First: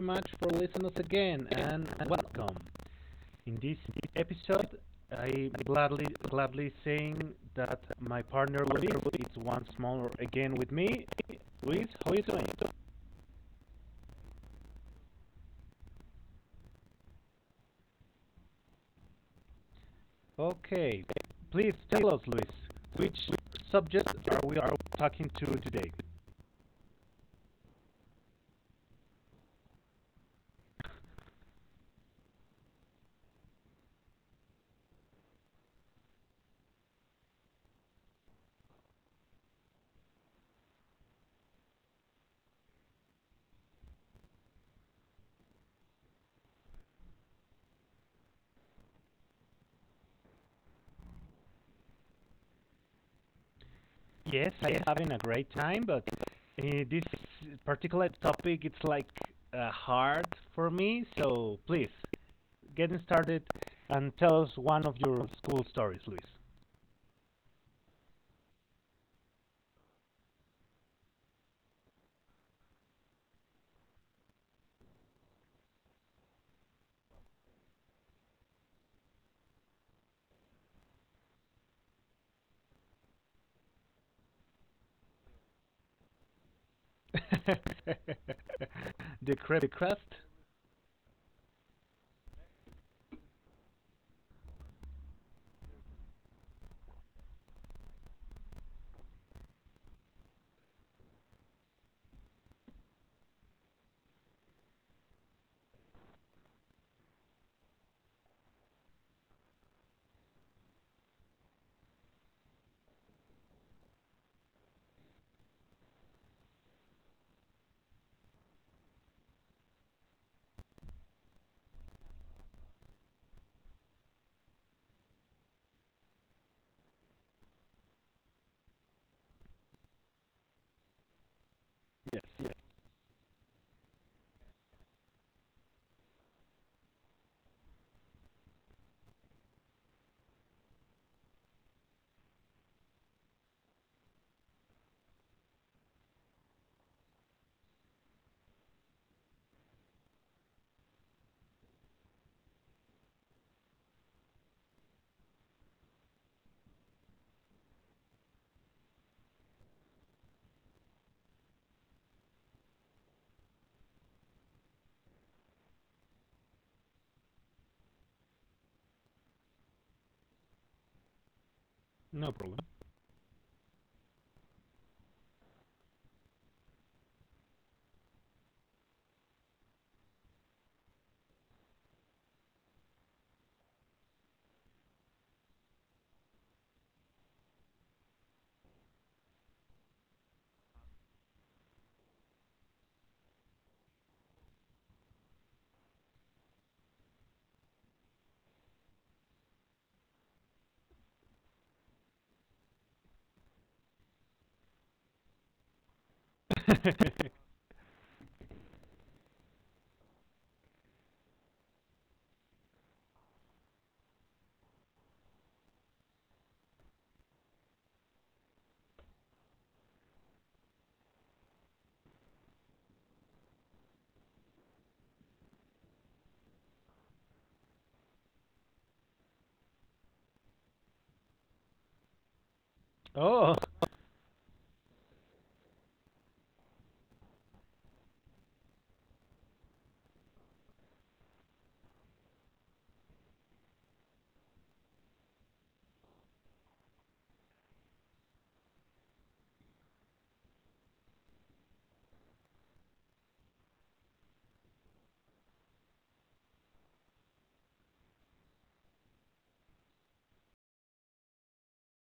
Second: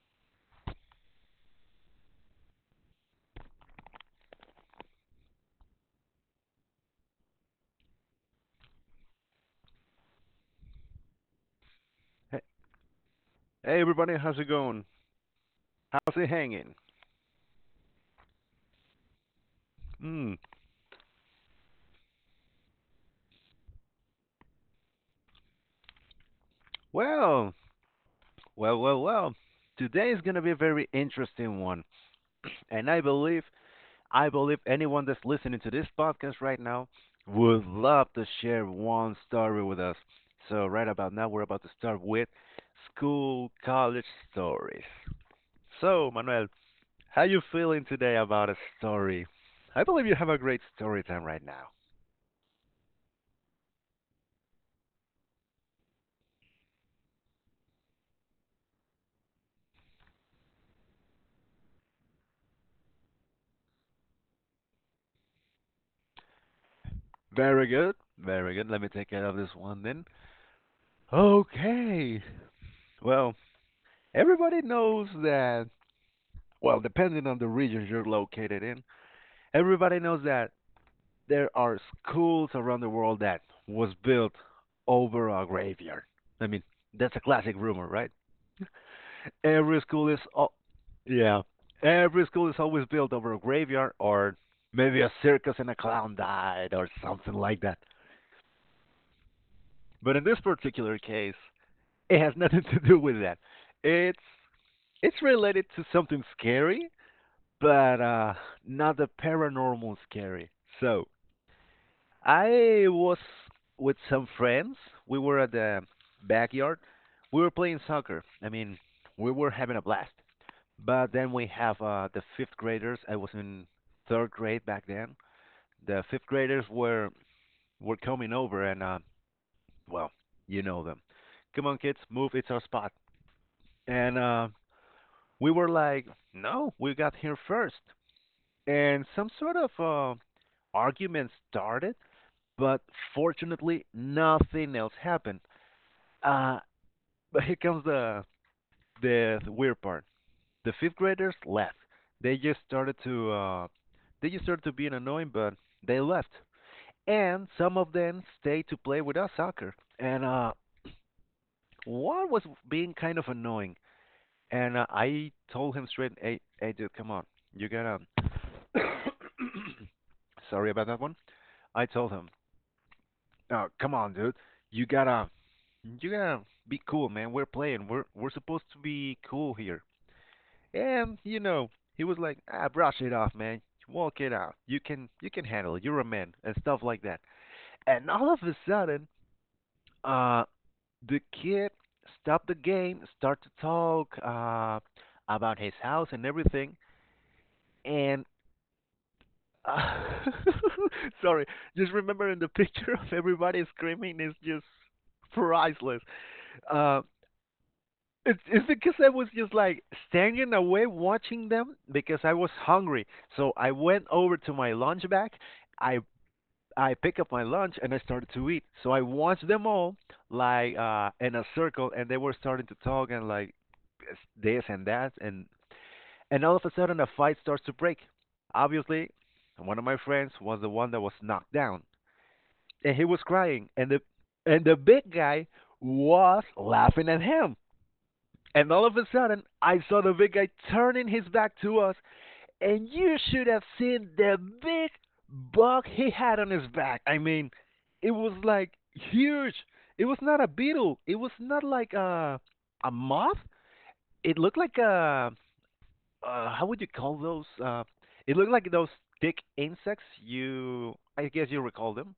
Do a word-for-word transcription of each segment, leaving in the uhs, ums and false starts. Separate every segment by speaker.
Speaker 1: much for listening us again, and welcome. In this episode, I gladly gladly saying that my partner Luis is once more again with me. Luis, how are you
Speaker 2: Hey,
Speaker 1: doing?
Speaker 2: hey everybody, how's it going? How's it hanging? Mm,
Speaker 1: Okay, please tell us, Luis, which subject are we are talking to today?
Speaker 2: well, well, well, well. Today is going to be a very interesting one, and I believe, I believe anyone that's listening to this podcast right now would love to share one story with us. So right about now, we're about to start with school college stories. So Manuel, how you feeling today about a story? I believe you have a great story time right now.
Speaker 1: Yes, I'm having a great time, but uh, this particular topic it's like uh, hard for me. So please getting started and tell us one of your school stories, Luis.
Speaker 2: Very good, very good. Let me take care of this one then. Okay. Well, everybody knows that, well, depending on the region you're located in, everybody knows that there are schools around the world that was built over a graveyard. I mean, that's a classic rumor, right?
Speaker 1: the crep the
Speaker 2: Every school is
Speaker 1: craft?
Speaker 2: al- yeah, every school is always built over a graveyard or maybe a circus and a clown died or something like that. But in this particular case, it has nothing to do with that. It's It's related to something scary, but uh, not the paranormal scary. So I was with some friends. We were at the backyard. We were playing soccer. I mean, we were having a blast. But then we have uh, the fifth graders. I was in third grade back then. The fifth graders were were coming over, and uh, well, you know them. Come on, kids,
Speaker 1: Yes,
Speaker 2: move. It's
Speaker 1: yes.
Speaker 2: our spot. And uh, we were like, no, we got here first. And some sort of uh, argument started, but fortunately, nothing else happened. Uh, but here comes the, the the weird part. The fifth graders left. They just started to uh, they just started to being annoying, but they left. And some of them stayed to play with us soccer. And uh, one was being kind of annoying. And uh, I told him straight, "Hey, hey, dude, come on, you gotta." Sorry about that one. I told him,
Speaker 1: No problem.
Speaker 2: "Oh, come on, dude. You gotta, you gotta be cool, man. We're playing. We're we're supposed to be cool here." And, you know, he was like, "Ah, brush it off, man. Walk it out. You can you can handle it. You're a man," and stuff like that. And all of a sudden, uh, the kid stopped the game, start to talk uh about his house and everything. And uh, sorry, just remembering the picture of everybody screaming is just priceless. Uh, It's, it's because I was just like standing away watching them because I was hungry. So I went over to my lunch bag. I I pick up my lunch and I started to eat. So I watched them all like uh in a circle, and they were starting to talk and like this this and that, and and all of a sudden a fight starts to break. Obviously, one of my friends was the one that was knocked down and he was
Speaker 1: Oh,
Speaker 2: crying, and the and the big guy was laughing at him. And all of a sudden, I saw the big guy turning his back to us, and you should have seen the big bug he had on his back. I mean, it was like huge. It was not a beetle. It was not like a a moth. It looked like a uh, how would you call those? Uh, it looked like those thick insects. You, I guess you recall them.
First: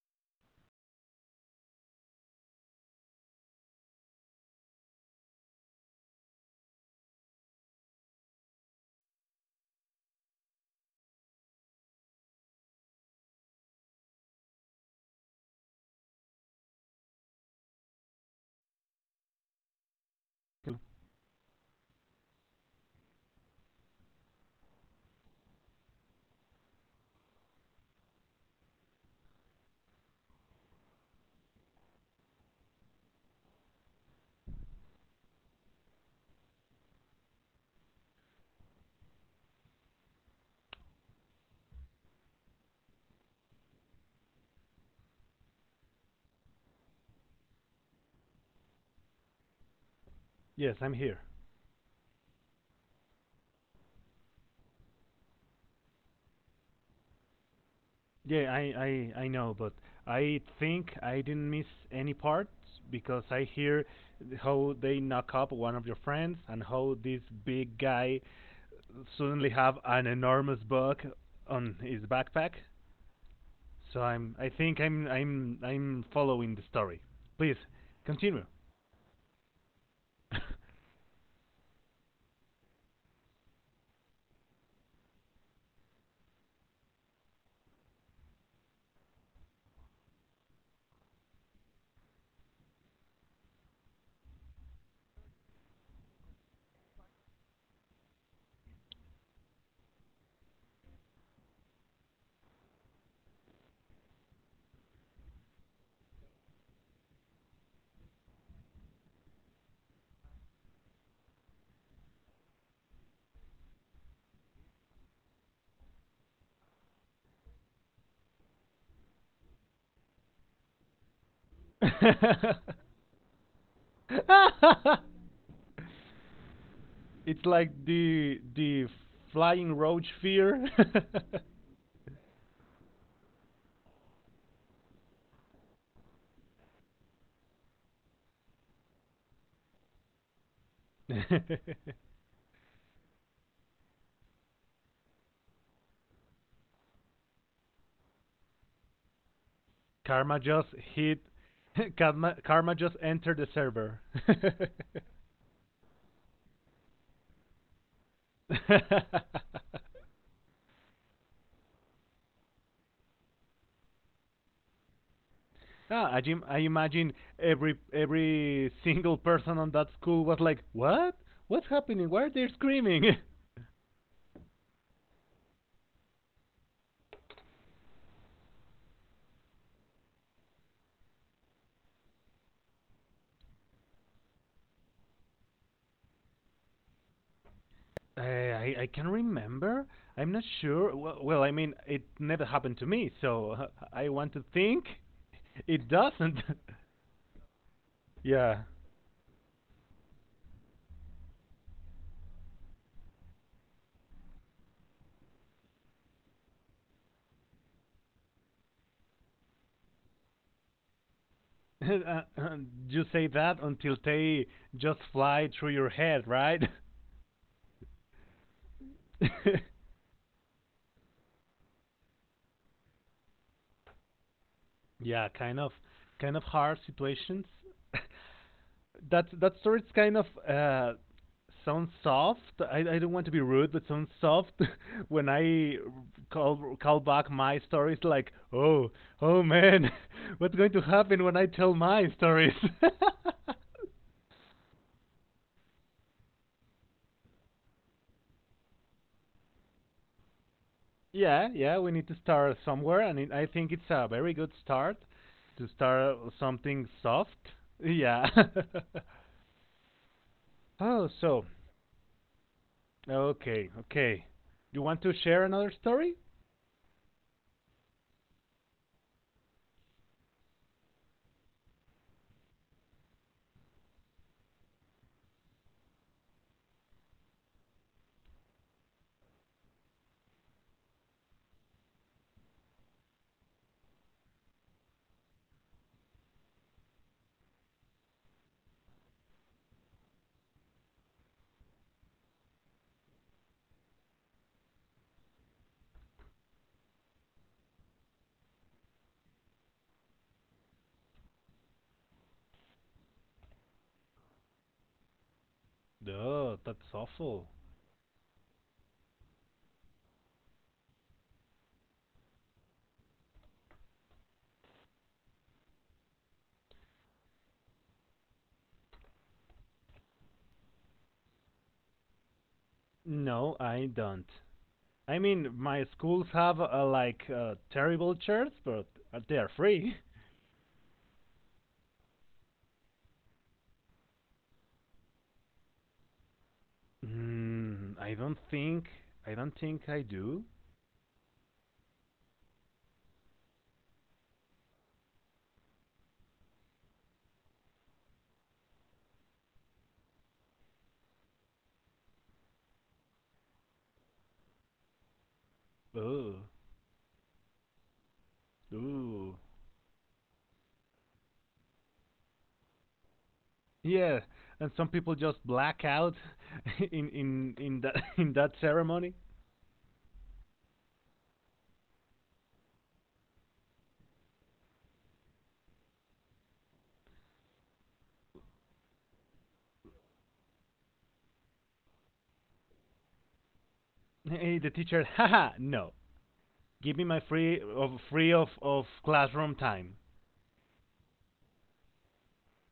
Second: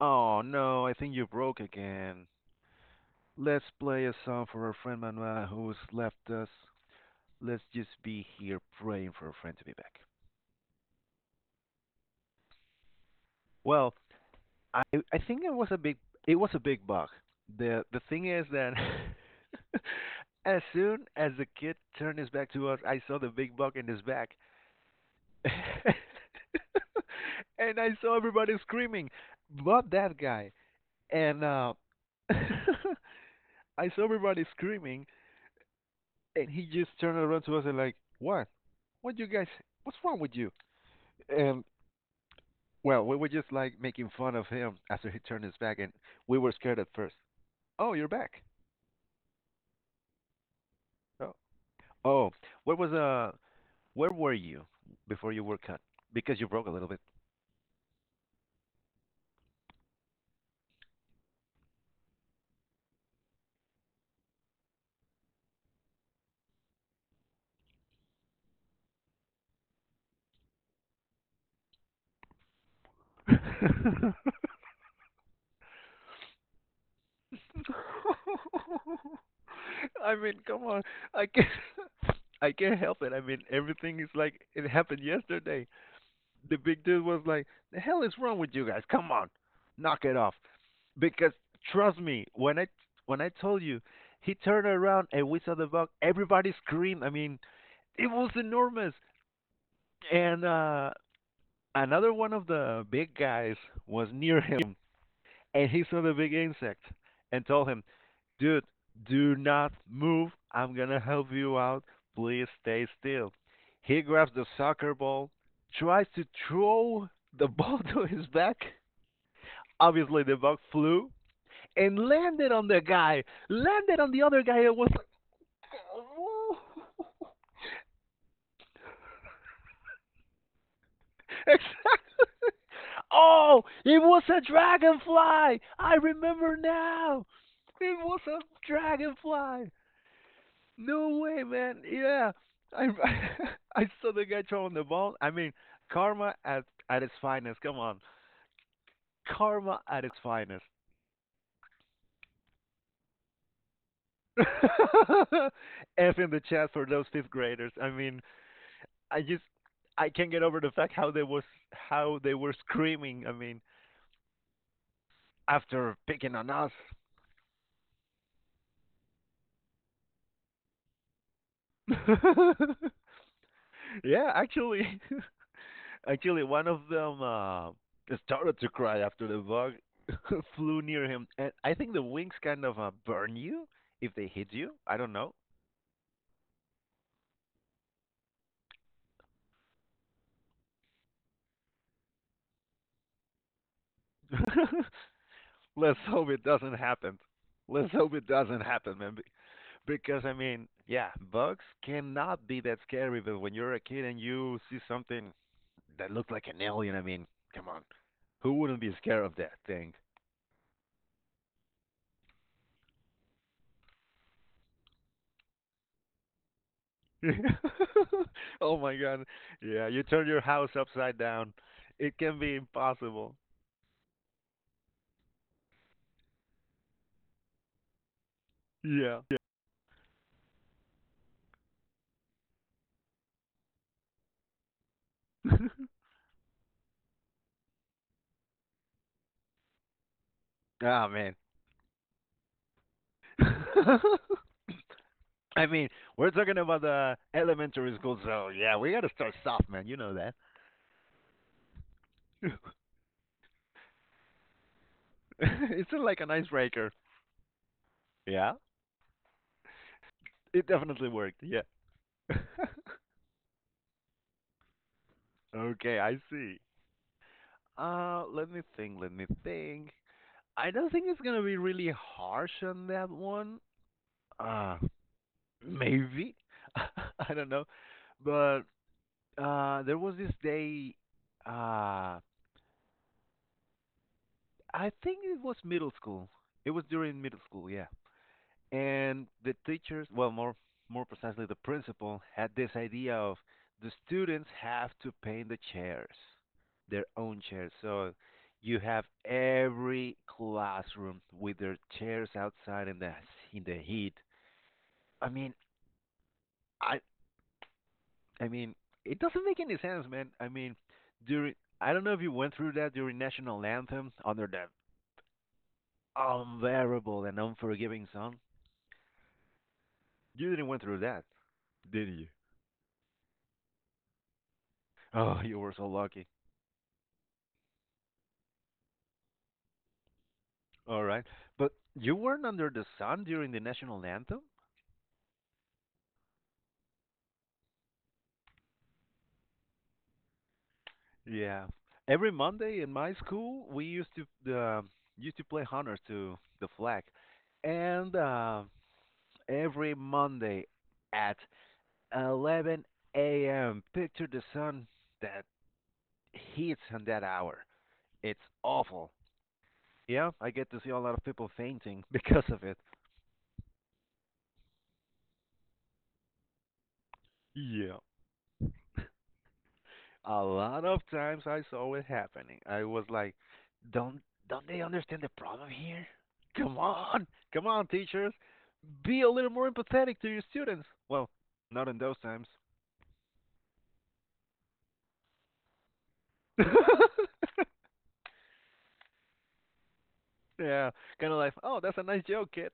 Speaker 2: Oh no, I think you broke again. Let's play a song for our friend Manuel who's left us. Let's just be here praying for a friend to be back. Well, I I think it was a big it was a big bug. The the thing is that as soon as the kid turned his back to us, I saw the big bug in his back. And I saw everybody screaming, but that guy. And uh I saw everybody screaming, and he just turned around to us and like, "What? What you guys what's wrong with you?" And, well, we were just like making fun of him after he turned his back, and we were scared at first. Oh, you're back.
Speaker 1: yes, I'm here.
Speaker 2: Oh, oh, where was uh, where were you before you were cut? Because you broke a little bit.
Speaker 1: Yeah, I, I, I know, but I think I didn't miss any parts because I hear how they knock up one of your friends and how this big guy suddenly have an enormous bug on his backpack. So I'm. I think I'm. I'm. I'm following the story. Please continue.
Speaker 2: I mean, come on, I can't, I can't help it. I mean, everything is like it happened yesterday. The big dude was like, "The hell is wrong with you guys? Come on, knock it off." Because trust me, when I when I told you, he turned around and we saw the bug. Everybody screamed. I mean, it was enormous. And uh, another one of the big guys was near him, and he saw the big insect and told him, "Dude, do not move. I'm gonna help you out. Please stay still." He grabs the soccer ball, tries to throw the ball to his back. Obviously, the bug flew and landed on the guy, landed on the other guy. It was like, oh,
Speaker 1: It's like the the flying roach fear.
Speaker 2: exactly. Oh, it was a dragonfly. I remember now. It was a dragonfly. No way, man. Yeah, I I saw the guy throwing the ball. I mean, karma at at its finest. Come on, karma at its
Speaker 1: Karma
Speaker 2: finest.
Speaker 1: just hit. Karma, Karma just entered the server.
Speaker 2: F in the chat for those fifth graders. I mean, I just I can't get over the fact how they was how they were screaming. I mean, after
Speaker 1: Ah, I,
Speaker 2: picking on
Speaker 1: I
Speaker 2: us.
Speaker 1: imagine every every single person on that school was like, "What? What's happening? Why are they screaming?"
Speaker 2: Yeah, actually, actually, one of them uh, started to cry after the bug flew near him, and I think the wings kind of uh, burn you if they hit you. I don't know.
Speaker 1: Uh, I I can remember. I'm not sure. Well, well, I mean, it never happened to me, so uh, I want to think it
Speaker 2: Let's hope it
Speaker 1: doesn't.
Speaker 2: doesn't happen. Let's hope it
Speaker 1: Yeah.
Speaker 2: doesn't happen, man. Because I mean, yeah, bugs cannot be that scary, but when you're a kid and you see something that looked like an alien. I mean, come on, who wouldn't be scared of that thing?
Speaker 1: Uh, uh, you say that until they just fly through your head, right?
Speaker 2: Oh my god, yeah, you turn your house upside down. It can be impossible.
Speaker 1: Yeah, kind of, kind of hard situations.
Speaker 2: Yeah.
Speaker 1: that that story's kind of uh, sounds soft. I, I don't want to be rude, but sounds soft when I call call back my stories. Like, oh, oh man, what's going to
Speaker 2: Ah, oh,
Speaker 1: happen
Speaker 2: man.
Speaker 1: when I tell my stories?
Speaker 2: I mean, we're talking about the elementary school, so yeah, we gotta start soft, man. You know that.
Speaker 1: Yeah, yeah, we need to start somewhere, and it, I think it's a very good start to
Speaker 2: It's
Speaker 1: start
Speaker 2: like an icebreaker.
Speaker 1: something soft. Yeah.
Speaker 2: Yeah, it definitely
Speaker 1: Oh,
Speaker 2: worked.
Speaker 1: so
Speaker 2: Yeah.
Speaker 1: okay, okay. You want to share another
Speaker 2: Okay, I
Speaker 1: story?
Speaker 2: see. Uh, let me think. Let me think. I don't think it's gonna be really harsh on that one. Uh, maybe. I don't know. But uh, there was this day. Uh, I think it was middle school. It was during middle school, yeah. And the teachers, well, more more precisely, the principal had this idea of the students have to paint the chairs, their own chairs. So you have every classroom with their chairs outside in the in the heat. I mean,
Speaker 1: No,
Speaker 2: I
Speaker 1: that's awful.
Speaker 2: I mean, it doesn't make any sense, man. I mean, during I don't know if you went through that during national anthem under that unbearable and unforgiving sun. You didn't went through that, did you?
Speaker 1: No, I don't. I
Speaker 2: Oh, you
Speaker 1: mean,
Speaker 2: were
Speaker 1: my
Speaker 2: so lucky.
Speaker 1: schools have uh, like uh, terrible shirts, but uh, they are free.
Speaker 2: All right, but you weren't under the sun during the national anthem.
Speaker 1: Mm, I don't think I don't think I do.
Speaker 2: Yeah, every Monday in my school we used to uh, used to play honors to the flag, and uh, every Monday at eleven a m. Picture the sun that
Speaker 1: Oh,
Speaker 2: hits on that hour. It's awful.
Speaker 1: ooh,
Speaker 2: Yeah, I get to see a lot of people fainting because of it.
Speaker 1: yeah. And some people just black out in in in that
Speaker 2: Yeah.
Speaker 1: in that ceremony.
Speaker 2: A lot of times I saw it happening. I was like, don't don't they understand the problem here? Come on. Come on, teachers. Be a little more empathetic to your students. Well, not in those times.
Speaker 1: Hey, the teacher, haha, no, give me my free of free of of classroom time.
Speaker 2: Yeah. Kind of like, oh, that's a nice joke, kid.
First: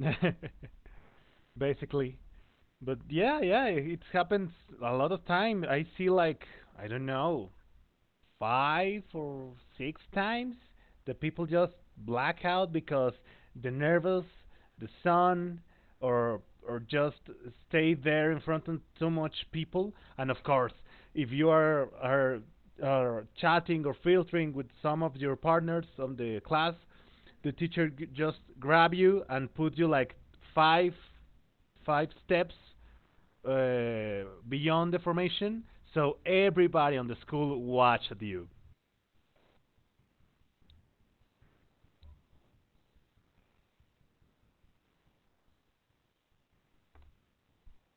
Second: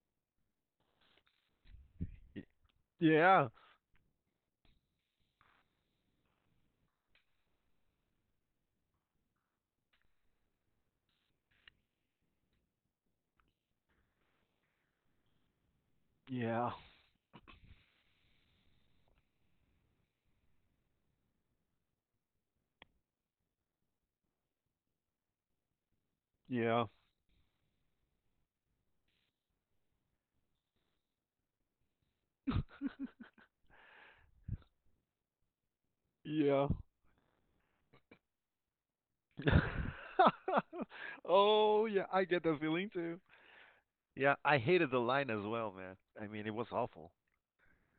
Speaker 1: Basically. But yeah,
Speaker 2: Yeah.
Speaker 1: yeah, it happens a lot of time. I see like I don't know, five or six times the people just black out because the nervous, the sun, or
Speaker 2: Yeah.
Speaker 1: or just stay there in front of too much people. And of course, if you are are, are chatting or filtering with some of your partners on the class,
Speaker 2: Yeah.
Speaker 1: the teacher g- just grab you and put you like five five steps uh, beyond the formation, so
Speaker 2: Yeah.
Speaker 1: everybody on the school watched you.
Speaker 2: Oh yeah, I get that feeling too. Yeah, I hated the line as well, man. I mean, it was awful.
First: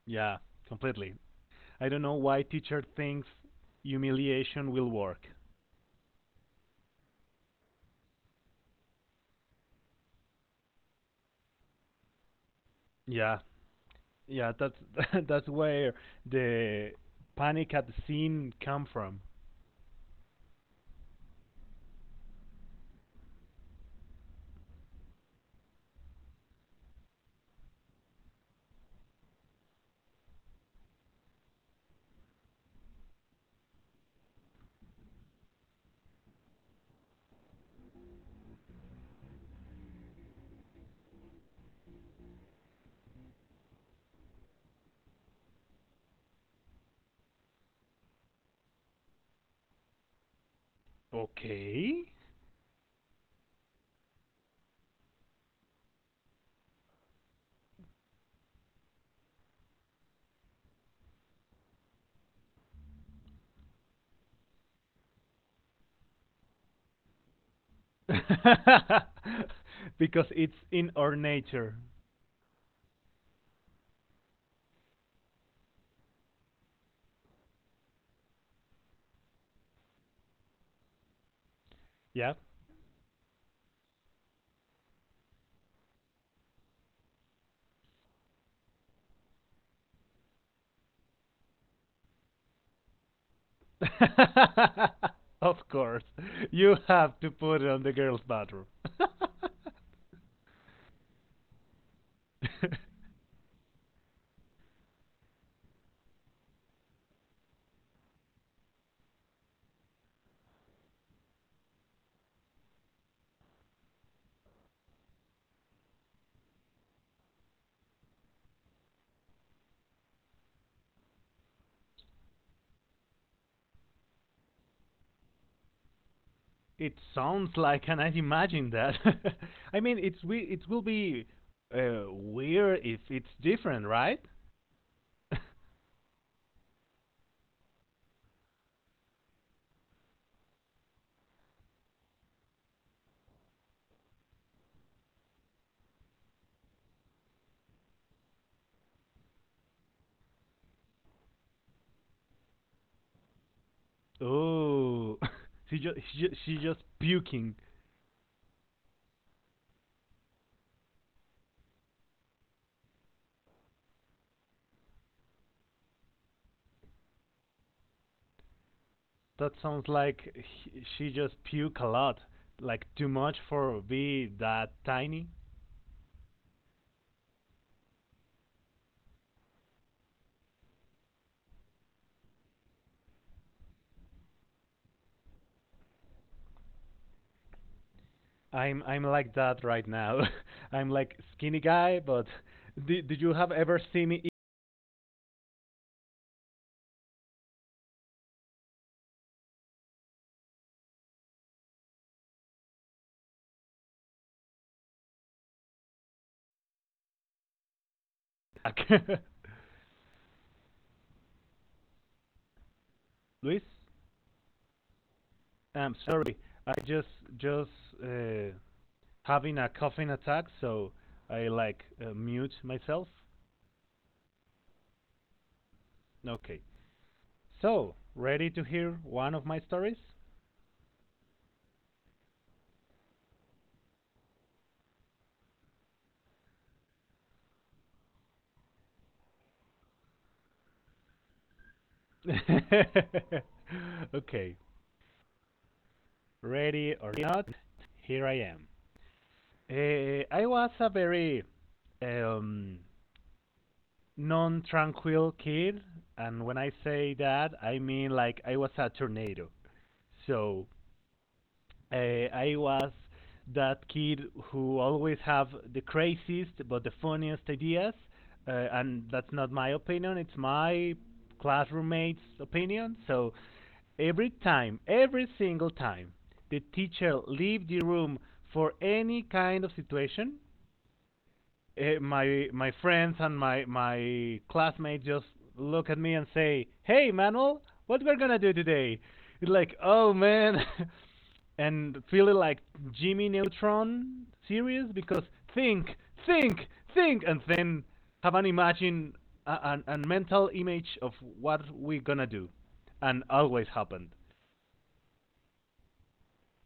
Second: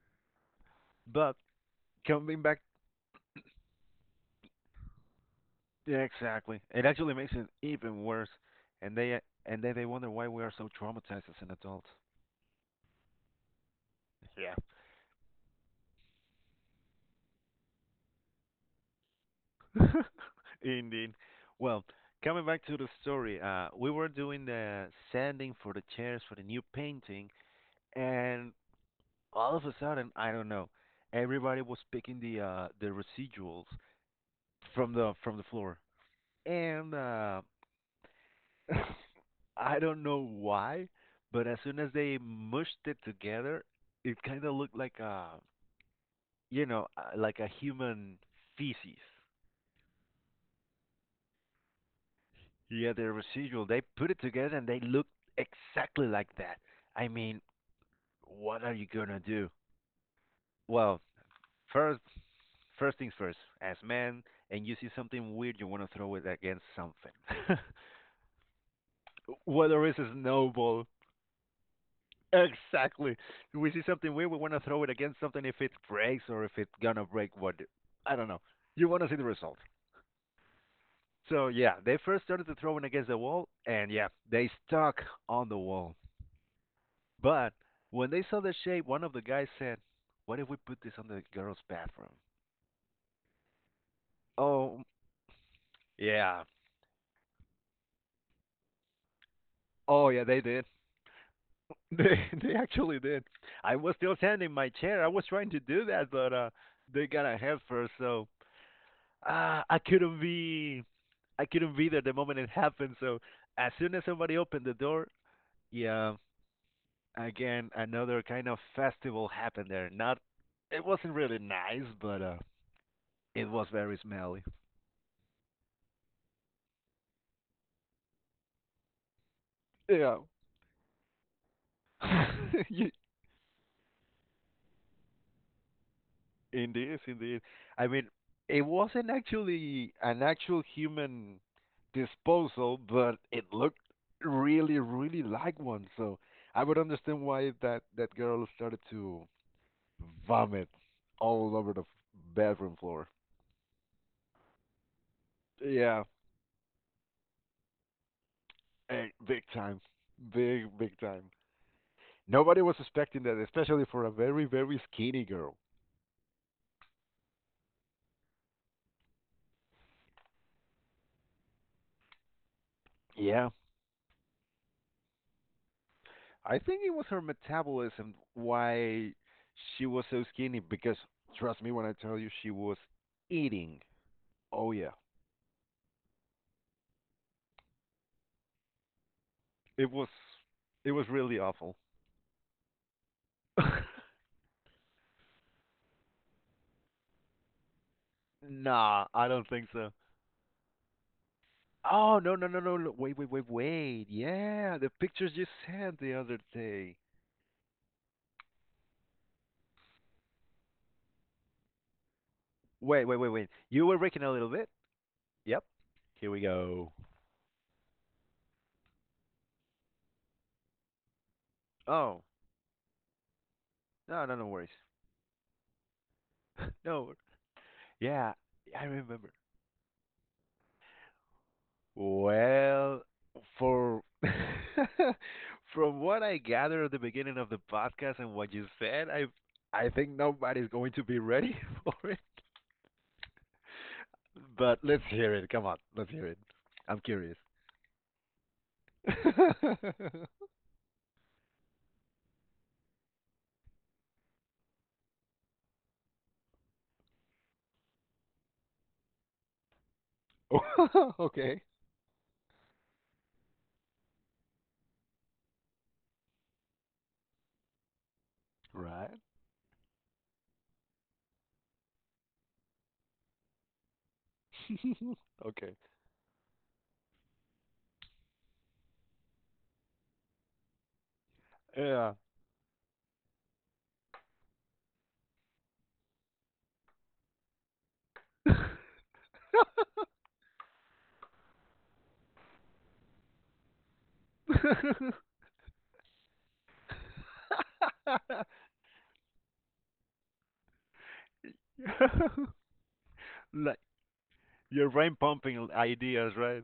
Speaker 1: Yeah, completely.
Speaker 2: But
Speaker 1: I don't know
Speaker 2: coming
Speaker 1: why
Speaker 2: back,
Speaker 1: teacher thinks humiliation will work.
Speaker 2: yeah, exactly. It actually makes it even worse, and they and then they wonder why we are so traumatized as an adult.
Speaker 1: Yeah, yeah,
Speaker 2: Yeah.
Speaker 1: that's that's where the panic at the scene come from.
Speaker 2: Indeed. Well, coming back to the story, uh, we were doing the sanding for the chairs for the new painting, and all of a sudden, I don't know, everybody was picking the uh, the residuals from the from the floor. And uh, I don't know why, but as soon as they mushed it together, it kind of looked like a you know uh, like a human feces.
Speaker 1: Okay,
Speaker 2: Yeah, the residual. They put it together and they looked exactly like that. I mean, what are you gonna do? Well, first first things first. As man, and you see something weird, you want to throw it against something. Whether it's a
Speaker 1: because it's
Speaker 2: snowball
Speaker 1: in our nature.
Speaker 2: exactly. If we see something weird, we want to throw it against something if it breaks or if it's gonna break what I don't know. You want to see the result. So yeah, they first
Speaker 1: Yeah.
Speaker 2: started to throw it against the wall, and yeah, they stuck on the wall. But when they saw the shape, one of the guys said, "What if we put this on the girls' bathroom?" Oh
Speaker 1: Of course,
Speaker 2: yeah,
Speaker 1: you have to put it on the girls' bathroom.
Speaker 2: oh yeah, they did. They they actually did. I was still standing in my chair. I was trying to do that, but uh, they got ahead first. So uh, I couldn't be I couldn't be there the moment it happened. So as soon as somebody opened the door, yeah, again another kind of festival happened there. Not It wasn't really nice, but uh, it was very smelly.
Speaker 1: It sounds
Speaker 2: Yeah.
Speaker 1: like, and I imagine that. I mean, it's we it
Speaker 2: Ye-
Speaker 1: will be uh, weird if it's different, right?
Speaker 2: indeed, indeed. I mean, it wasn't actually an actual human disposal, but it looked really, really like one. So I would understand why that that girl started to vomit all over the f- bathroom floor.
Speaker 1: Oh, she
Speaker 2: Yeah,
Speaker 1: just she, ju- she just puking.
Speaker 2: eh, big time. Big, big time. Nobody was expecting that, especially for a very, very skinny girl.
Speaker 1: That sounds like he- she just puke a lot, like too much
Speaker 2: Yeah.
Speaker 1: for be that tiny.
Speaker 2: I think it was her metabolism why she was so skinny because trust me when I tell you she was eating. Oh yeah.
Speaker 1: I'm I'm like that right
Speaker 2: It was
Speaker 1: now. I'm
Speaker 2: it was
Speaker 1: like
Speaker 2: really
Speaker 1: skinny
Speaker 2: awful.
Speaker 1: guy, but did did you have ever see me eat?
Speaker 2: nah, I don't think so. Oh no no no no no wait wait wait wait. Yeah, the pictures you sent the other day. Wait, wait, wait, wait.
Speaker 1: Luis,
Speaker 2: You were breaking a little bit. Yep.
Speaker 1: I'm
Speaker 2: Here
Speaker 1: sorry.
Speaker 2: we
Speaker 1: I
Speaker 2: go.
Speaker 1: just just uh, having a coughing attack, so I like uh,
Speaker 2: Oh,
Speaker 1: mute myself.
Speaker 2: no, no, no worries.
Speaker 1: Okay.
Speaker 2: no.
Speaker 1: So,
Speaker 2: Yeah,
Speaker 1: ready to
Speaker 2: I
Speaker 1: hear
Speaker 2: remember.
Speaker 1: one of my stories?
Speaker 2: Well, for from what I gathered at the beginning of the podcast and what you said, I I think nobody's going to be ready for it.
Speaker 1: Okay.
Speaker 2: But let's hear it. Come on, let's hear it.
Speaker 1: Ready
Speaker 2: I'm
Speaker 1: or
Speaker 2: curious.
Speaker 1: not, here I am. Uh, I was a very um, non tranquil kid, and when I say that, I mean like I was a tornado. So,
Speaker 2: okay.
Speaker 1: Uh, I was that kid who always have the craziest but the funniest ideas, uh, and
Speaker 2: Right?
Speaker 1: that's not my opinion. It's my class roommate's opinion. So every time, every single
Speaker 2: Okay.
Speaker 1: time, the teacher leave the room for any kind of situation, eh,
Speaker 2: Yeah.
Speaker 1: my my friends and my my classmates just look at me and say, "Hey, Manuel, what we're gonna do today?" It's like, "Oh man," and feeling like Jimmy Neutron serious because think, think, think, and then have an imagine a, an, a mental image of what we're gonna do, and always
Speaker 2: Like.
Speaker 1: happened.
Speaker 2: Your brain pumping ideas, right?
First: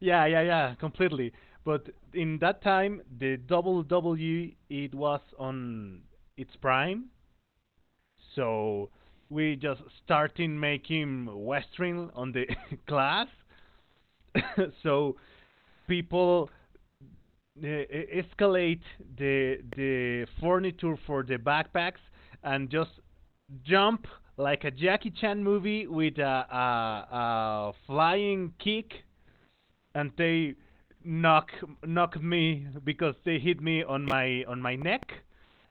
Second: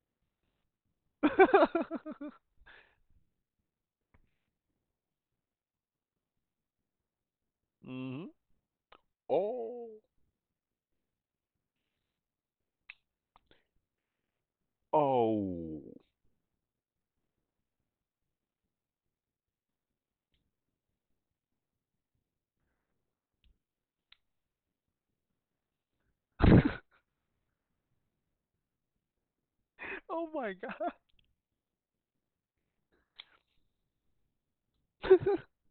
Speaker 1: Yeah, yeah, yeah, completely. But in that time, the W W E it was on its prime,
Speaker 2: Hmm.
Speaker 1: so we just
Speaker 2: Oh.
Speaker 1: starting making Western on the class. So
Speaker 2: Oh.
Speaker 1: people uh, escalate the the furniture for the backpacks and just jump like a Jackie Chan movie with a, a, a flying kick and
Speaker 2: Oh my
Speaker 1: they
Speaker 2: god.
Speaker 1: knock knock me because they hit me on my on my neck,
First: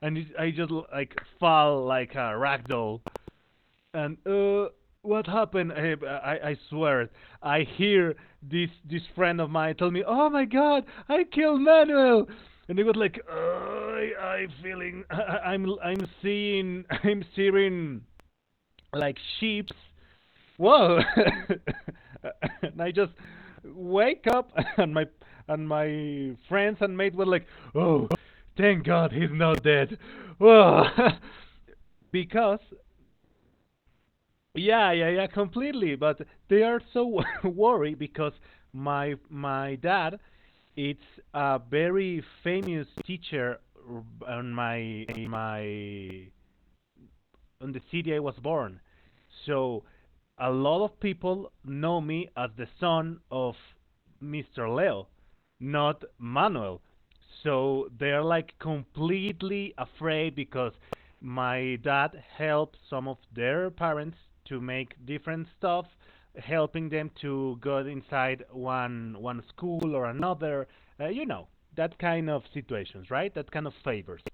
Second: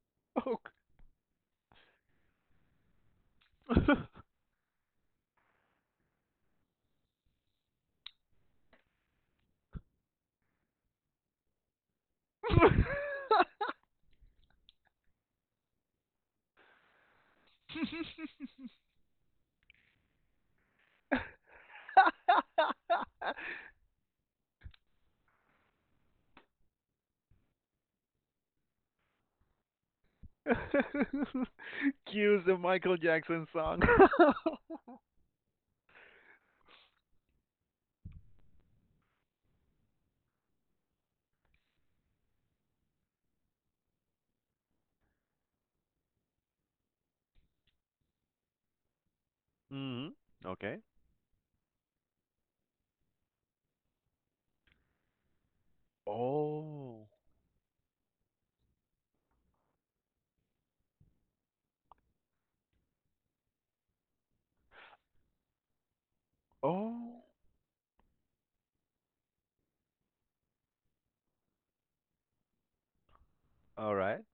Speaker 1: and it, I
Speaker 2: oh.
Speaker 1: just like fall like a ragdoll. And uh, what happened? I, I I swear, I hear this this friend of mine tell me, "Oh my God, I killed Manuel." And he was like, oh, I, I feeling, I, I'm, I'm seeing, I'm seeing like sheeps. Whoa! And I just wake up, and my and my friends and mates were like, "Oh, thank God he's not dead." Whoa!
Speaker 2: Cues the
Speaker 1: Because
Speaker 2: Michael Jackson song.
Speaker 1: yeah, yeah, yeah, completely. But they are so worried because my my dad, it's a very famous teacher on my my in the city I was born. So
Speaker 2: Hmm.
Speaker 1: a
Speaker 2: Okay.
Speaker 1: lot of people know me as the son of Mister Leo, not Manuel.
Speaker 2: Oh.
Speaker 1: So they're like completely afraid because my dad helped some of their parents to make different stuff, helping them
Speaker 2: Oh.
Speaker 1: to go inside one one school or another. Uh, you know that kind of situations, right? That kind of
Speaker 2: All
Speaker 1: favors.
Speaker 2: right.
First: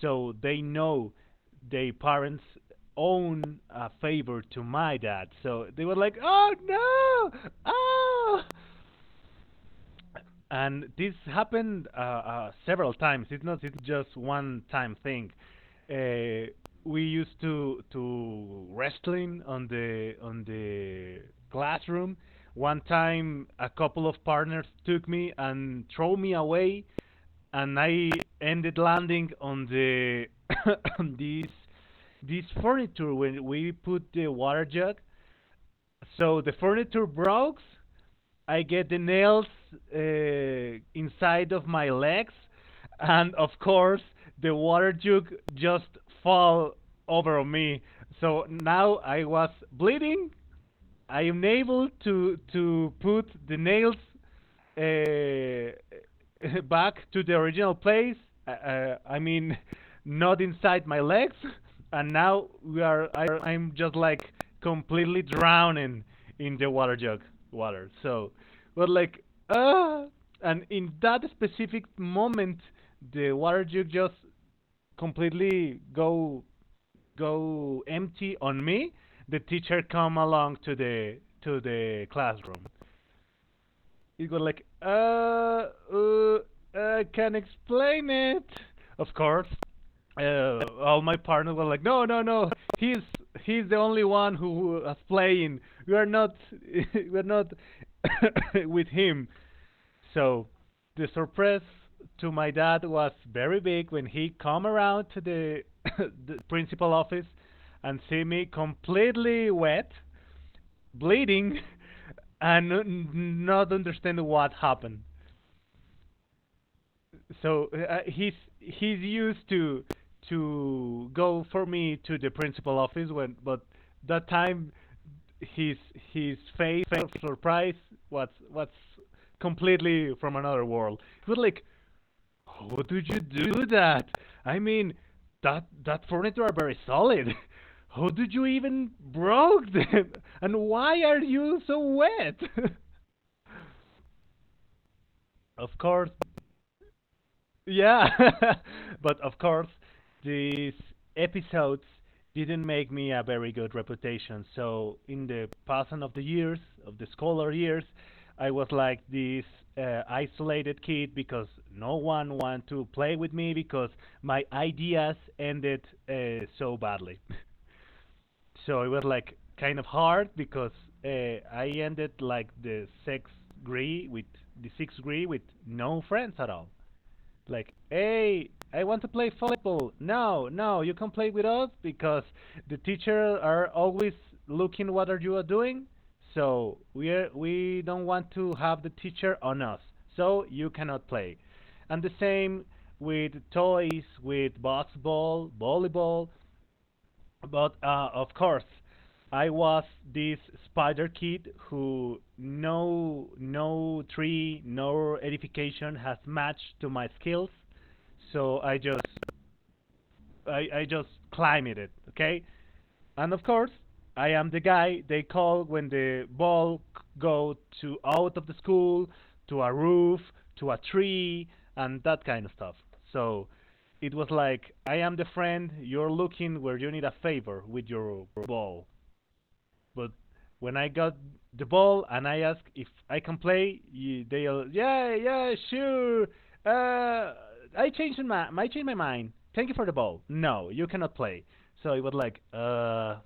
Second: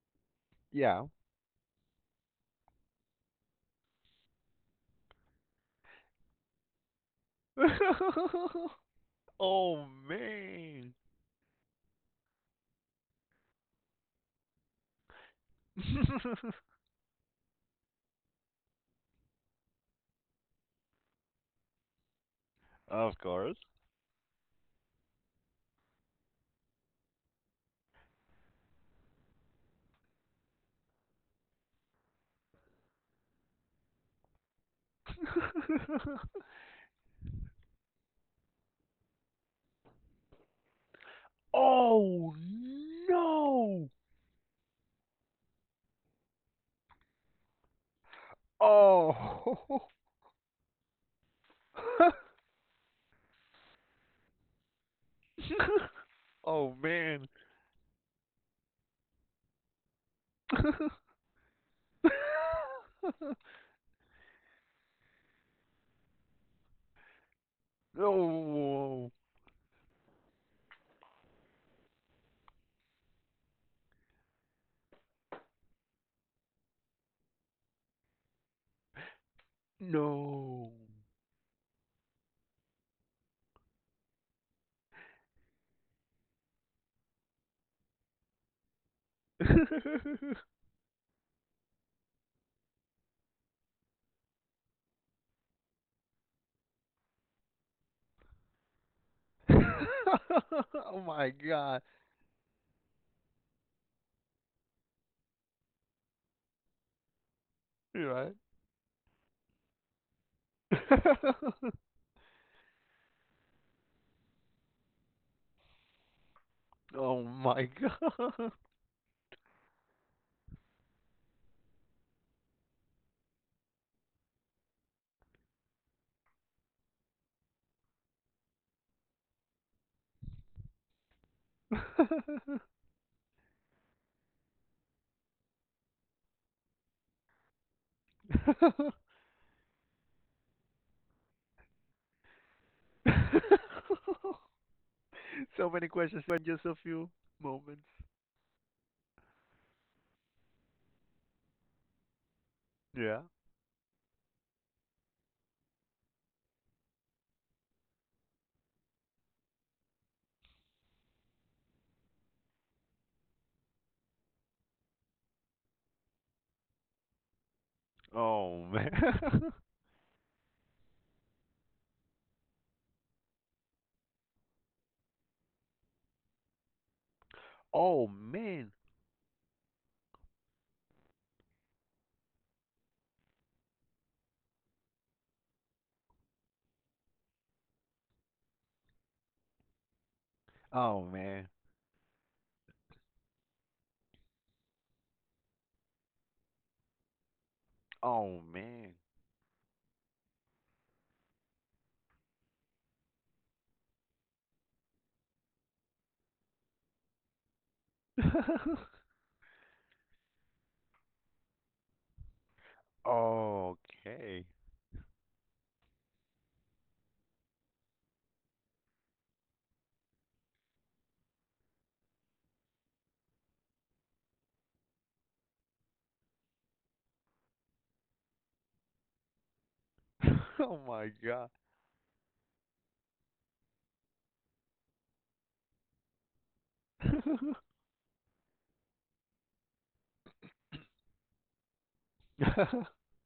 Speaker 1: So they
Speaker 2: Yeah.
Speaker 1: know their parents own a favor to my dad. So they were like, "Oh no! Oh!"
Speaker 2: oh
Speaker 1: And
Speaker 2: man.
Speaker 1: this happened uh, uh, several times. It's not it's just one time thing. Uh, we used to to wrestling on the on the classroom. One
Speaker 2: of
Speaker 1: time,
Speaker 2: course.
Speaker 1: a couple of partners took me and throw me away and I ended landing on the this this furniture when we put the water jug. So the furniture broke. I get the nails uh, inside of my
Speaker 2: Oh
Speaker 1: legs, and of
Speaker 2: no!
Speaker 1: course the water jug just fall over me. So now I was
Speaker 2: Oh,
Speaker 1: bleeding I am able to to put the nails uh,
Speaker 2: oh
Speaker 1: back to
Speaker 2: man!
Speaker 1: the original place. Uh, uh, I mean, not inside my legs. And now we are. I, I'm just like completely drowning in the water jug water. So, but
Speaker 2: no,
Speaker 1: like, ah, uh, and in that specific moment, the water jug just completely go go empty on me, the teacher come along
Speaker 2: no!
Speaker 1: to the to the classroom you go like, uh, uh, I can explain it. Of course, uh, all my partners were like, no, no, no. He's he's the only one who is playing. We are not we're not with him.
Speaker 2: oh
Speaker 1: So the
Speaker 2: my
Speaker 1: surprise
Speaker 2: god!
Speaker 1: to my dad was very big when he come around to the, the principal office and
Speaker 2: You're
Speaker 1: see
Speaker 2: right.
Speaker 1: me completely wet bleeding and not understand what happened.
Speaker 2: oh my
Speaker 1: So uh, he's
Speaker 2: god!
Speaker 1: he's used to to go for me to the principal office when, but that time his his face of surprise was was completely from another world. It was like, how did you do that? I mean, that that furniture are very solid. How did you even broke them? And why are you so wet?
Speaker 2: so
Speaker 1: Of
Speaker 2: many
Speaker 1: course,
Speaker 2: questions, but just a few moments.
Speaker 1: yeah, but of course, these episodes didn't make me
Speaker 2: Yeah.
Speaker 1: a very good reputation. So in the passing of the years, of the scholar years, I was like this uh, isolated kid because no one wanted to play with me because my ideas ended uh, so badly.
Speaker 2: Oh
Speaker 1: So it was like
Speaker 2: man.
Speaker 1: kind of hard because uh, I ended like the sixth grade with the sixth grade with no friends at all like,
Speaker 2: oh
Speaker 1: hey,
Speaker 2: man.
Speaker 1: I want to play volleyball. No, no, you can play with us because the teachers are always looking what are you are doing. So we are, we don't want to have the teacher on us. So you
Speaker 2: Oh
Speaker 1: cannot play.
Speaker 2: man.
Speaker 1: And the same with toys, with basketball, volleyball. But uh, of
Speaker 2: Oh
Speaker 1: course,
Speaker 2: man.
Speaker 1: I was this spider kid who no no tree nor edification has matched to my skills, so I just I, I just climbed it, okay? And of course, I
Speaker 2: Okay.
Speaker 1: am the guy they call when the ball c- go to out of the school, to a roof, to a tree, and that kind of stuff. So it was like, I am the friend you're looking where you need a favor with your ball. But when
Speaker 2: Oh
Speaker 1: I
Speaker 2: my
Speaker 1: got
Speaker 2: God.
Speaker 1: the ball and I asked if I can play, you, they all, yeah, yeah, sure. Uh, I changed my, I changed my mind. Thank you for the ball. No, you cannot play. So it was like, uh,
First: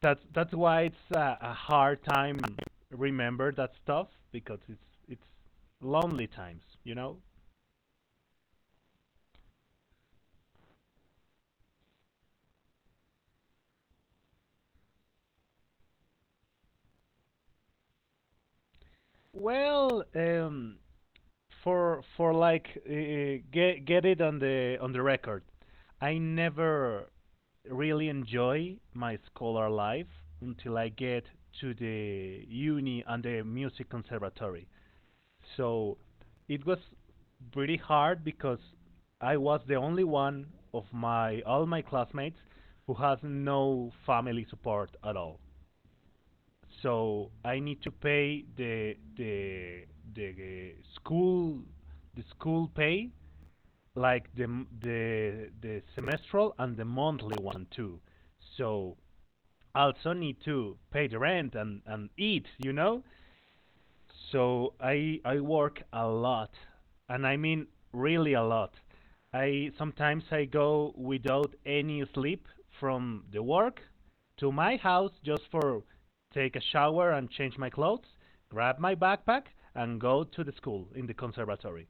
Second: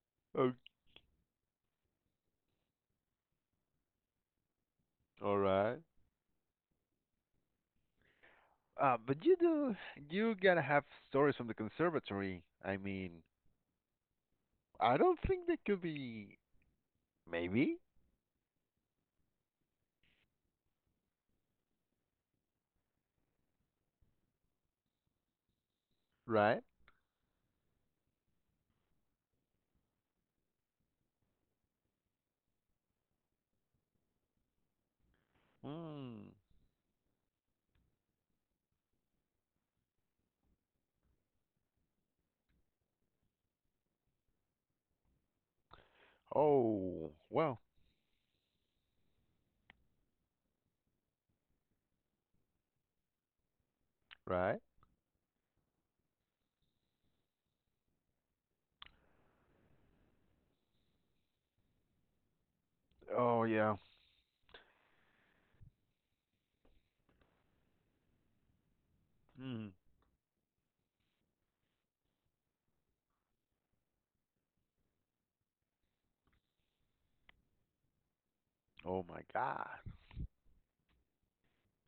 Speaker 1: that's that's
Speaker 2: Oh,
Speaker 1: why it's a, a hard time remember that stuff because it's it's
Speaker 2: all right.
Speaker 1: lonely times, you know.
Speaker 2: Uh, but you do, you gotta have stories from the conservatory. I mean, I don't think they could be, maybe,
Speaker 1: Well, um, for for like uh, get get it on the on the record. I
Speaker 2: right?
Speaker 1: never really enjoy my scholar life until I get to the uni and the music conservatory. So
Speaker 2: Hmm.
Speaker 1: it was pretty hard because I was the only one of my all my classmates who has no family support at all.
Speaker 2: Oh,
Speaker 1: So I
Speaker 2: well,
Speaker 1: need to pay the the the uh, school the school pay like
Speaker 2: right.
Speaker 1: the the the semestral and the monthly one too. So also need to pay the rent and, and eat, you know?
Speaker 2: Oh yeah.
Speaker 1: So I I work a lot. And I mean really a lot.
Speaker 2: Hmm.
Speaker 1: I Sometimes I go without any sleep from the work to my house just for take a shower and change my clothes, grab my
Speaker 2: Oh my
Speaker 1: backpack
Speaker 2: God.
Speaker 1: and go to the school in the conservatory.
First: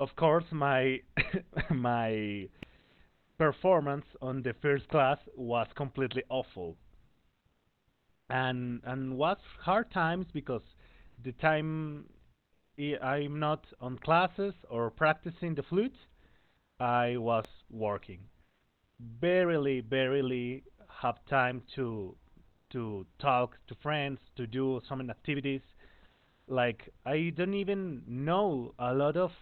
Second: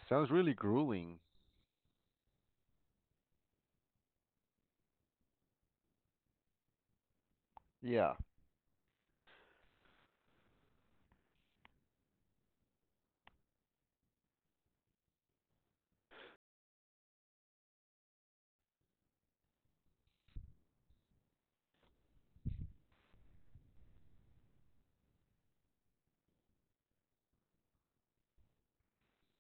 Speaker 1: Of
Speaker 2: Sounds
Speaker 1: course,
Speaker 2: really
Speaker 1: my
Speaker 2: grueling.
Speaker 1: my performance on the first class was completely awful.
Speaker 2: Yeah.
Speaker 1: and and was hard times because the time I- I'm not on classes or practicing the flute, I was working. Barely, barely have time to to talk to friends, to do some activities. Like, I don't even know a lot of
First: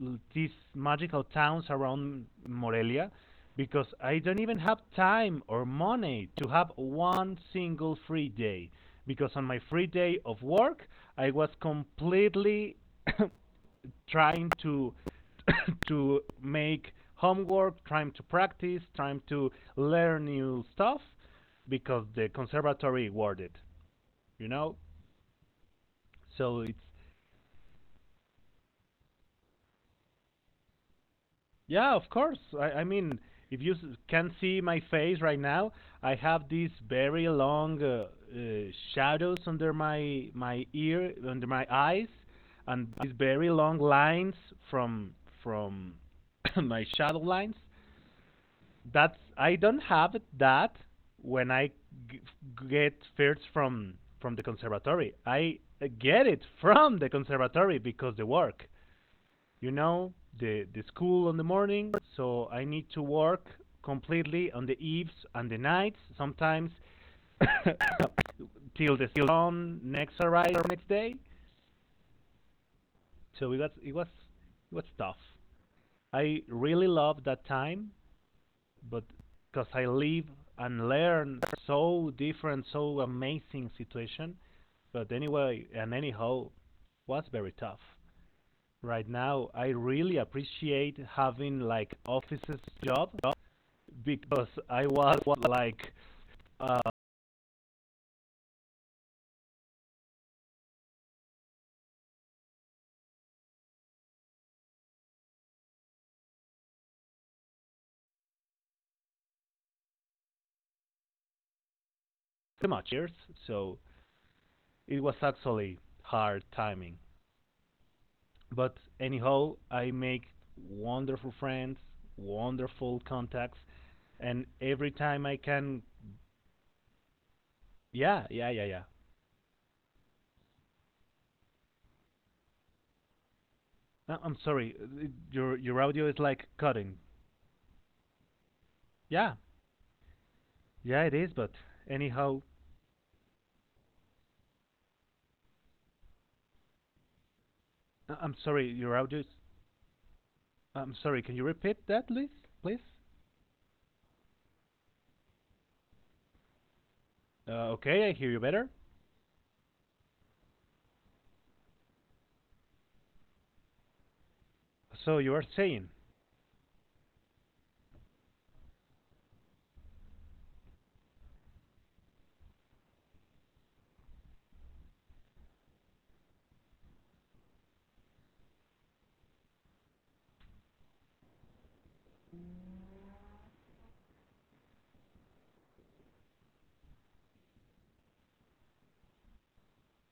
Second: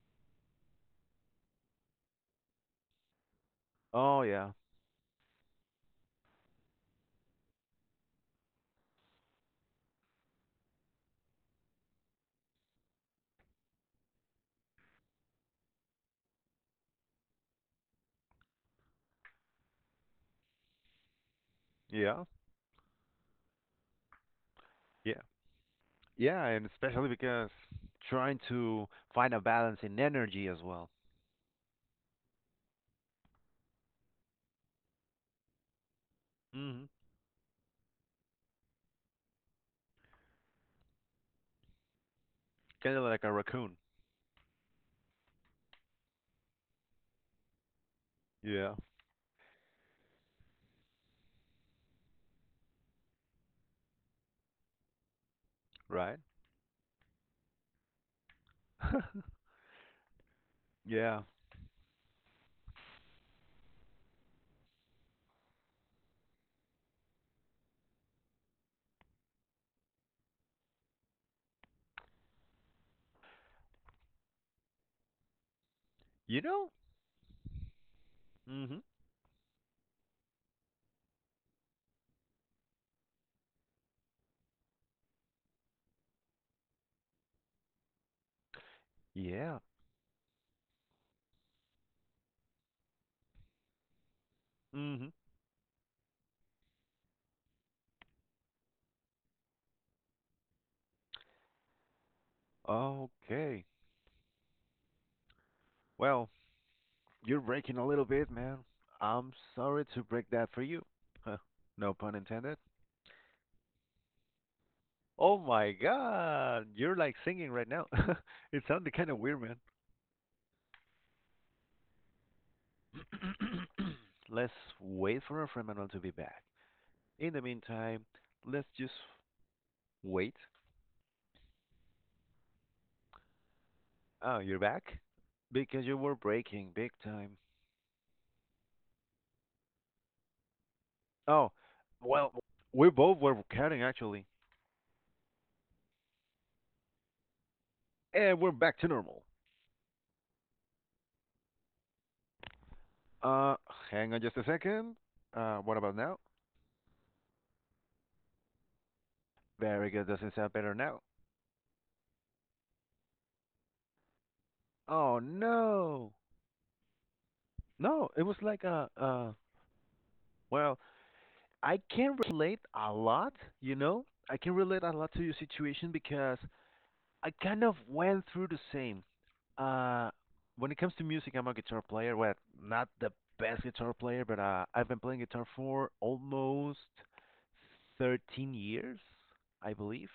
Speaker 1: l- these magical towns around Morelia because I
Speaker 2: Oh
Speaker 1: don't
Speaker 2: yeah.
Speaker 1: even have time or money to have one single free day because on my free day of work I was completely trying to, to make homework, trying to practice, trying to learn new stuff because
Speaker 2: Yeah.
Speaker 1: the conservatory awarded, you know?
Speaker 2: Yeah. Yeah,
Speaker 1: So
Speaker 2: and
Speaker 1: it's.
Speaker 2: especially because trying to find a balance in energy as well.
Speaker 1: Yeah, of course. I, I mean, if you s- can see my face right now, I have these
Speaker 2: Hmm.
Speaker 1: very long uh, uh, shadows under my my ear, under my eyes, and
Speaker 2: Kind of
Speaker 1: these
Speaker 2: like a
Speaker 1: very
Speaker 2: raccoon.
Speaker 1: long lines from from my shadow lines.
Speaker 2: Yeah,
Speaker 1: That's. I don't have that when I g- get first from from the conservatory. I uh,
Speaker 2: right?
Speaker 1: get it from the conservatory because the work, you know, the, the
Speaker 2: Yeah.
Speaker 1: school in the morning, so I need to work completely on the eves and the nights, sometimes till the sun next arrives next day. So it was it was it was tough.
Speaker 2: You
Speaker 1: I
Speaker 2: know?
Speaker 1: really loved that time,
Speaker 2: Hmm.
Speaker 1: but because I live and learn so different, so amazing situation. But anyway, and anyhow, was very tough. Right now.
Speaker 2: Yeah.
Speaker 1: I really appreciate having like offices job because I
Speaker 2: Hmm.
Speaker 1: was like uh,
Speaker 2: Okay. Well, you're breaking a little bit, man. I'm sorry to break that for you. Huh. No pun intended.
Speaker 1: pretty much years, so it was
Speaker 2: Oh my
Speaker 1: actually hard
Speaker 2: God, you're
Speaker 1: timing.
Speaker 2: like singing right now. It
Speaker 1: But
Speaker 2: sounded kind of weird, man.
Speaker 1: anyhow, I make wonderful friends, wonderful contacts, and
Speaker 2: Let's
Speaker 1: every
Speaker 2: wait
Speaker 1: time
Speaker 2: for
Speaker 1: I
Speaker 2: our friend
Speaker 1: can,
Speaker 2: Manuel to be back. In the meantime,
Speaker 1: yeah, yeah,
Speaker 2: let's
Speaker 1: yeah, yeah.
Speaker 2: just wait.
Speaker 1: I-
Speaker 2: Oh,
Speaker 1: I'm
Speaker 2: you're
Speaker 1: sorry,
Speaker 2: back?
Speaker 1: uh, your your
Speaker 2: Because you
Speaker 1: audio
Speaker 2: were
Speaker 1: is like
Speaker 2: breaking big
Speaker 1: cutting.
Speaker 2: time.
Speaker 1: Yeah, yeah, it is.
Speaker 2: Oh,
Speaker 1: But
Speaker 2: well,
Speaker 1: anyhow,
Speaker 2: we both were cutting actually.
Speaker 1: I- I'm
Speaker 2: And we're
Speaker 1: sorry,
Speaker 2: back to
Speaker 1: your audio
Speaker 2: normal.
Speaker 1: is. I'm sorry, can you repeat that, please? Please?
Speaker 2: Uh, Hang on just a second. Uh, what about now?
Speaker 1: Uh, okay, I hear you better.
Speaker 2: Very good. Doesn't sound better now. Oh,
Speaker 1: So you are saying,
Speaker 2: no. No, it was like a, uh, well, I can relate a lot, you know? I can relate a lot to your situation because I kind of went through the same. Uh, when it comes to music, I'm a guitar player. Well, not the best guitar player, but uh, I've been playing guitar for almost thirteen years, I believe.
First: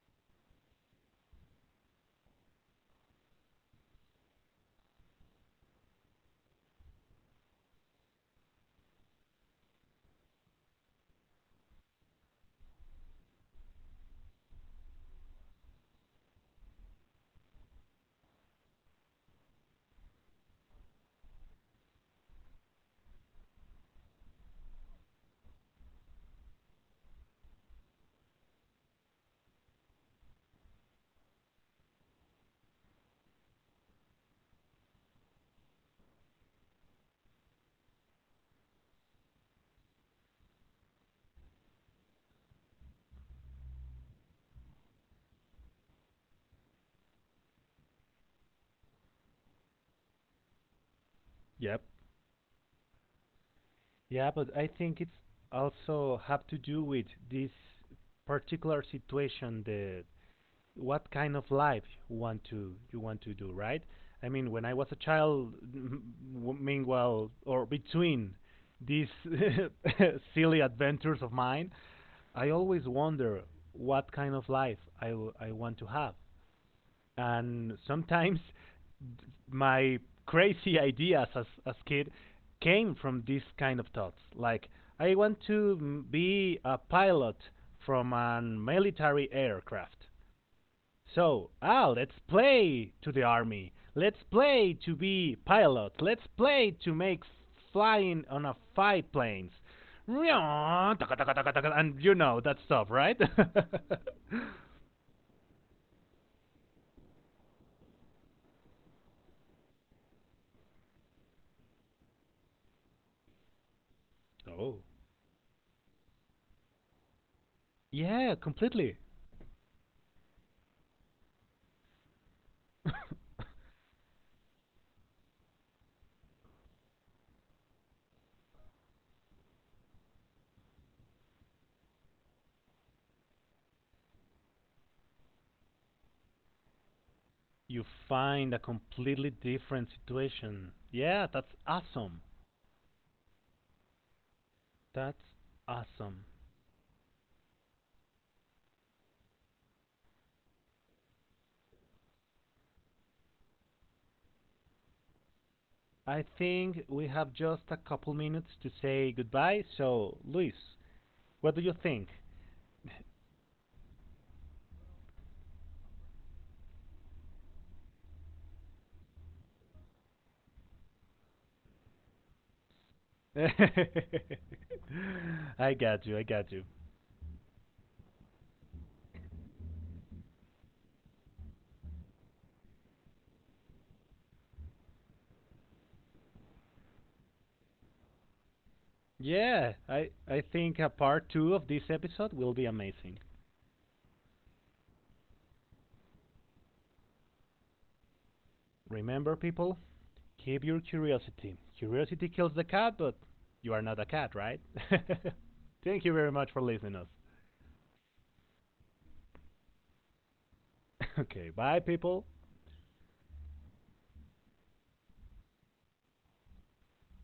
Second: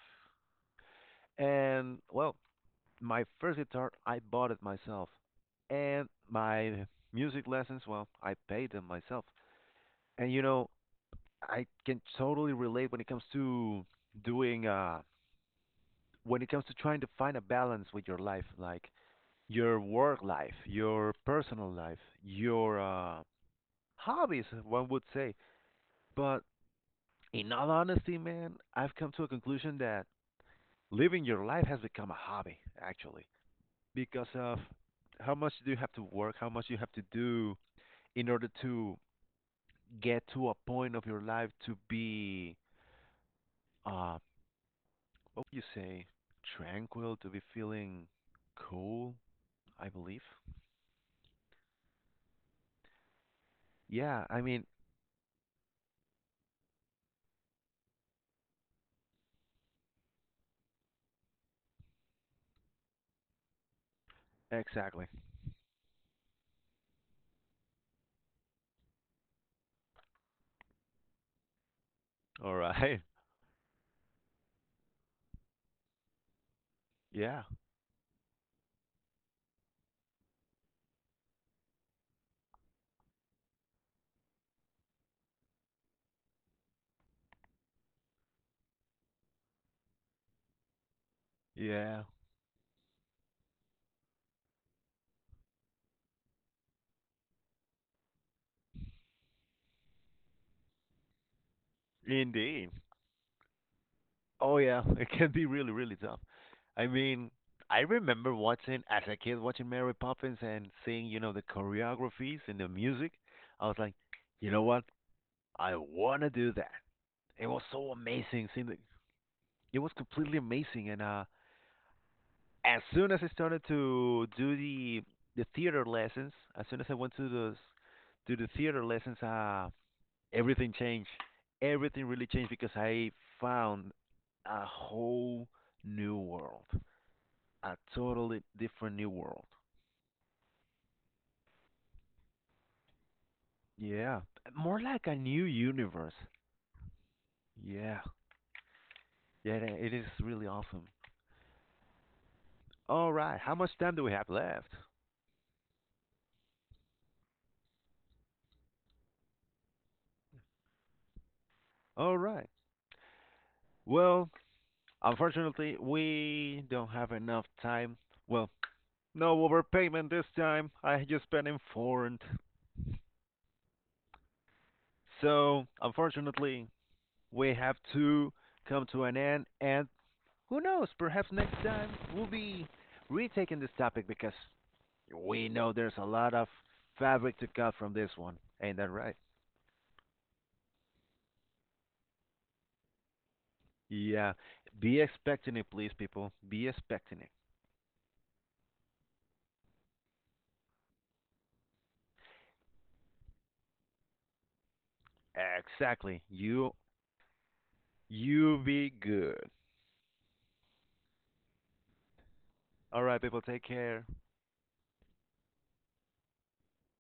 Speaker 2: And well, my first guitar, I bought it myself. And my music lessons, well, I paid them myself. And you know, I can totally relate when it comes to doing, uh, when it comes to trying to find a balance with your life. Like, your work life, your personal life, your uh, hobbies, one would say. But in all honesty, man, I've come to a conclusion that living your life has become a hobby, actually, because of how much do you have to work, how much you have to do in order to get to a point of your life to be, uh, what would you say, tranquil, to be feeling cool, I believe.
Speaker 1: yep.
Speaker 2: Yeah,
Speaker 1: Yeah,
Speaker 2: I
Speaker 1: but
Speaker 2: mean,
Speaker 1: I think it's also have to do with this particular situation, the what kind of life you want to you want to do, right? I mean, when I was a
Speaker 2: exactly.
Speaker 1: child, m- w- meanwhile, or between these silly adventures of mine, I
Speaker 2: All
Speaker 1: always
Speaker 2: right.
Speaker 1: wonder what kind of life I, w- I want to have.
Speaker 2: Yeah.
Speaker 1: And sometimes my crazy ideas as as kid came from these kind of thoughts like I want to m- be a pilot from an military aircraft. So, ah,
Speaker 2: Yeah.
Speaker 1: let's play to the army, let's play to be pilot, let's play to make flying on a fight planes and you know that
Speaker 2: Indeed.
Speaker 1: stuff, right?
Speaker 2: Oh yeah, it can be really, really tough. I mean, I remember watching as a kid watching Mary Poppins and seeing, you know, the choreographies and the music. I was like, you know
Speaker 1: Oh,
Speaker 2: what? I wanna do that. It was so
Speaker 1: yeah,
Speaker 2: amazing. Seeing the,
Speaker 1: completely.
Speaker 2: it was completely amazing. And uh, as soon as I started to do the the theater lessons, as soon as I went to the to the theater lessons, uh, everything changed. Everything really changed because I found a whole new world, a
Speaker 1: You
Speaker 2: totally
Speaker 1: find a
Speaker 2: different new
Speaker 1: completely
Speaker 2: world.
Speaker 1: different situation. Yeah, that's awesome.
Speaker 2: Yeah, more like a
Speaker 1: That's
Speaker 2: new universe.
Speaker 1: awesome.
Speaker 2: Yeah, yeah, it is really awesome. All right, how much time do we have left?
Speaker 1: I think we have just a couple minutes to say goodbye. So, Luis, what do you think?
Speaker 2: All right. Well, unfortunately, we don't have enough time. Well, no overpayment this time. I just been informed.
Speaker 1: I
Speaker 2: So,
Speaker 1: got you. I got you.
Speaker 2: unfortunately, we have to come to an end and who knows? Perhaps next time we'll be retaking this topic because we know there's a lot of fabric to cut from this one. Ain't that right?
Speaker 1: Yeah, I I think a part two of this episode will be amazing.
Speaker 2: Yeah. Be expecting it, please, people. Be expecting it.
Speaker 1: Remember people, keep your curiosity. Curiosity kills the cat, but you are not a cat, right? Thank you
Speaker 2: Exactly.
Speaker 1: very much for
Speaker 2: You
Speaker 1: listening to us.
Speaker 2: you be good.
Speaker 1: Okay, bye people.
Speaker 2: All right, people. Take care.